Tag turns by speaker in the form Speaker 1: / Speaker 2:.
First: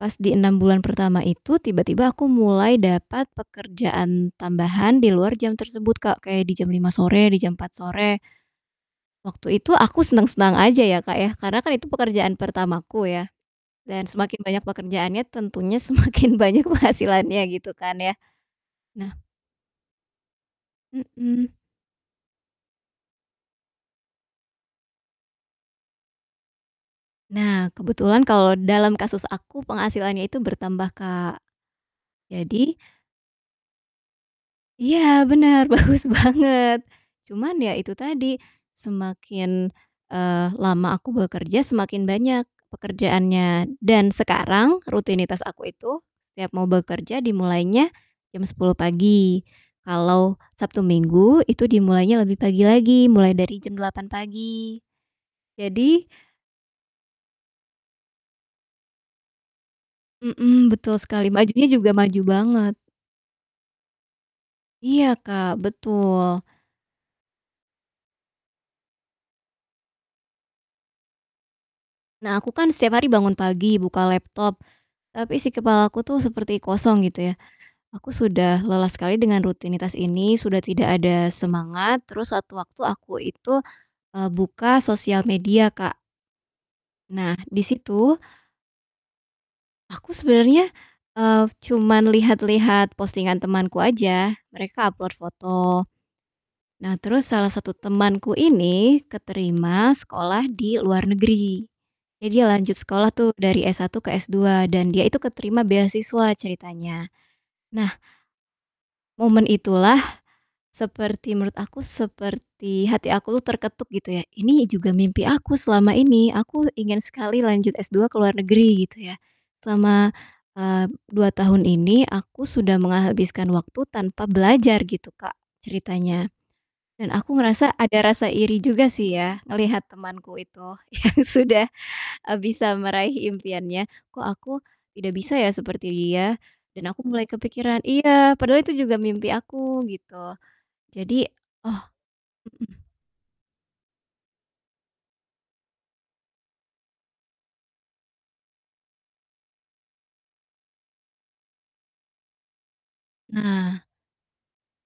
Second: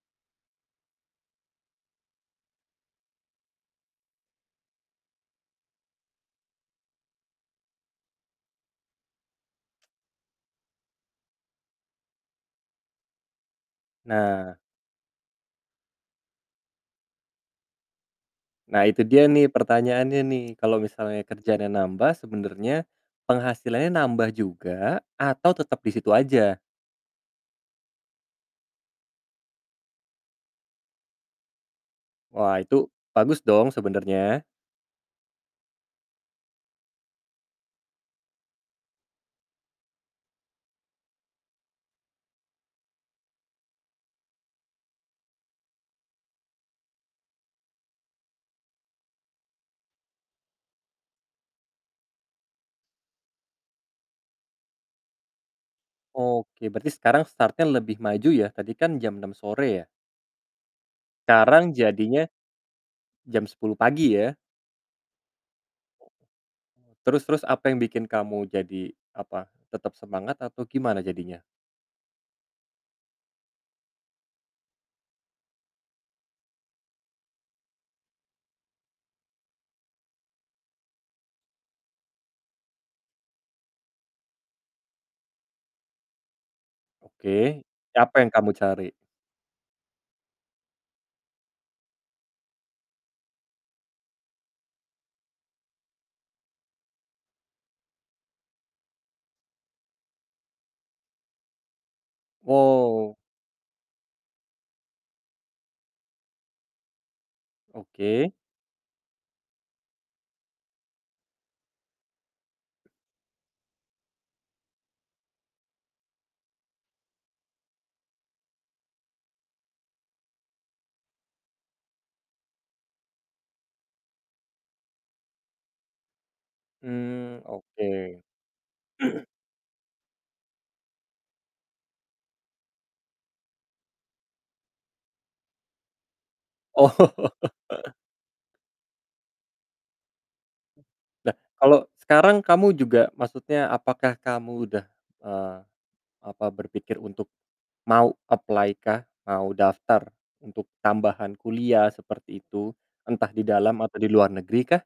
Speaker 1: Pas di 6 bulan pertama itu tiba-tiba aku mulai dapat pekerjaan tambahan di luar jam tersebut Kak, kayak di jam 5:00 sore, di jam 4:00 sore. Waktu itu aku seneng-seneng aja ya, Kak, ya, karena kan itu pekerjaan pertamaku ya, dan semakin
Speaker 2: Nah.
Speaker 1: banyak pekerjaannya tentunya semakin banyak penghasilannya, gitu kan ya.
Speaker 2: Nah, itu
Speaker 1: Nah
Speaker 2: dia nih, pertanyaannya nih, kalo misalnya
Speaker 1: Mhm.
Speaker 2: kerjaannya nambah sebenernya penghasilannya nambah juga atau tetep di situ aja?
Speaker 1: Nah, kebetulan kalau dalam kasus aku, penghasilannya itu bertambah, Kak,
Speaker 2: Wah,
Speaker 1: jadi
Speaker 2: itu bagus dong sebenernya.
Speaker 1: Iya bener, bagus banget. Cuman ya itu tadi, semakin, eee, lama aku bekerja, semakin banyak pekerjaannya. Dan sekarang rutinitas aku itu setiap mau bekerja dimulainya jam 10:00 pagi, kalau Sabtu Minggu itu dimulainya lebih pagi lagi, mulai dari jam 8:00 pagi. Jadi
Speaker 2: Oke, berarti sekarang start-nya lebih maju ya, tadi kan jam 6:00 sore ya.
Speaker 1: Mhm, betul sekali, majunya
Speaker 2: Sekarang
Speaker 1: juga maju
Speaker 2: jadinya
Speaker 1: banget.
Speaker 2: jam 10:00 pagi ya.
Speaker 1: Iya, Kak, betul.
Speaker 2: Terus terus apa yang bikin kamu jadi, apa, tetep semangat atau gimana jadinya?
Speaker 1: Nah, aku kan setiap hari bangun pagi, buka laptop, tapi isi kepalaku tuh seperti kosong gitu ya, aku sudah lelah sekali dengan rutinitas ini, sudah tidak ada semangat, terus sewaktu-waktu aku itu, eee, buka sosial media, Kak. Nah, di
Speaker 2: Oke,
Speaker 1: situ
Speaker 2: siapa yang kamu cari?
Speaker 1: aku sebenernya, eee, cuman lihat-lihat postingan temanku aja, mereka upload foto. Nah, terus salah satu temanku ini keterima sekolah di luar negeri, eh, dia lanjut sekolah
Speaker 2: Wow.
Speaker 1: tuh dari S1 ke S2 dan dia itu keterima beasiswa ceritanya. Nah
Speaker 2: Oke.
Speaker 1: momen itulah seperti menurut aku seperti hati aku tuh terketuk gitu ya, ini juga mimpi aku selama ini, aku ingin sekali lanjut S2 ke luar negeri gitu ya. Selama, eee, 2 tahun ini aku sudah menghabiskan waktu tanpa belajar gitu, Kak, ceritanya, dan aku
Speaker 2: Mmm,
Speaker 1: ngerasa ada
Speaker 2: oke.
Speaker 1: rasa iri juga sih ya ngelihat temanku itu yang sudah, eee, bisa meraih impiannya, "Kok aku tidak bisa ya seperti dia?" Dan aku mulai
Speaker 2: Oh.
Speaker 1: kepikiran, iya, padahal itu juga mimpi aku gitu. Jadi
Speaker 2: Lah,
Speaker 1: oh,
Speaker 2: kalau sekarang kamu
Speaker 1: mhm.
Speaker 2: juga maksudnya apakah kamu udah, eee, apa, berpikir untuk mau apply kah? Mau daftar untuk tambahan kuliah seperti itu? Entah di dalam
Speaker 1: Nah.
Speaker 2: atau di luar negerikah?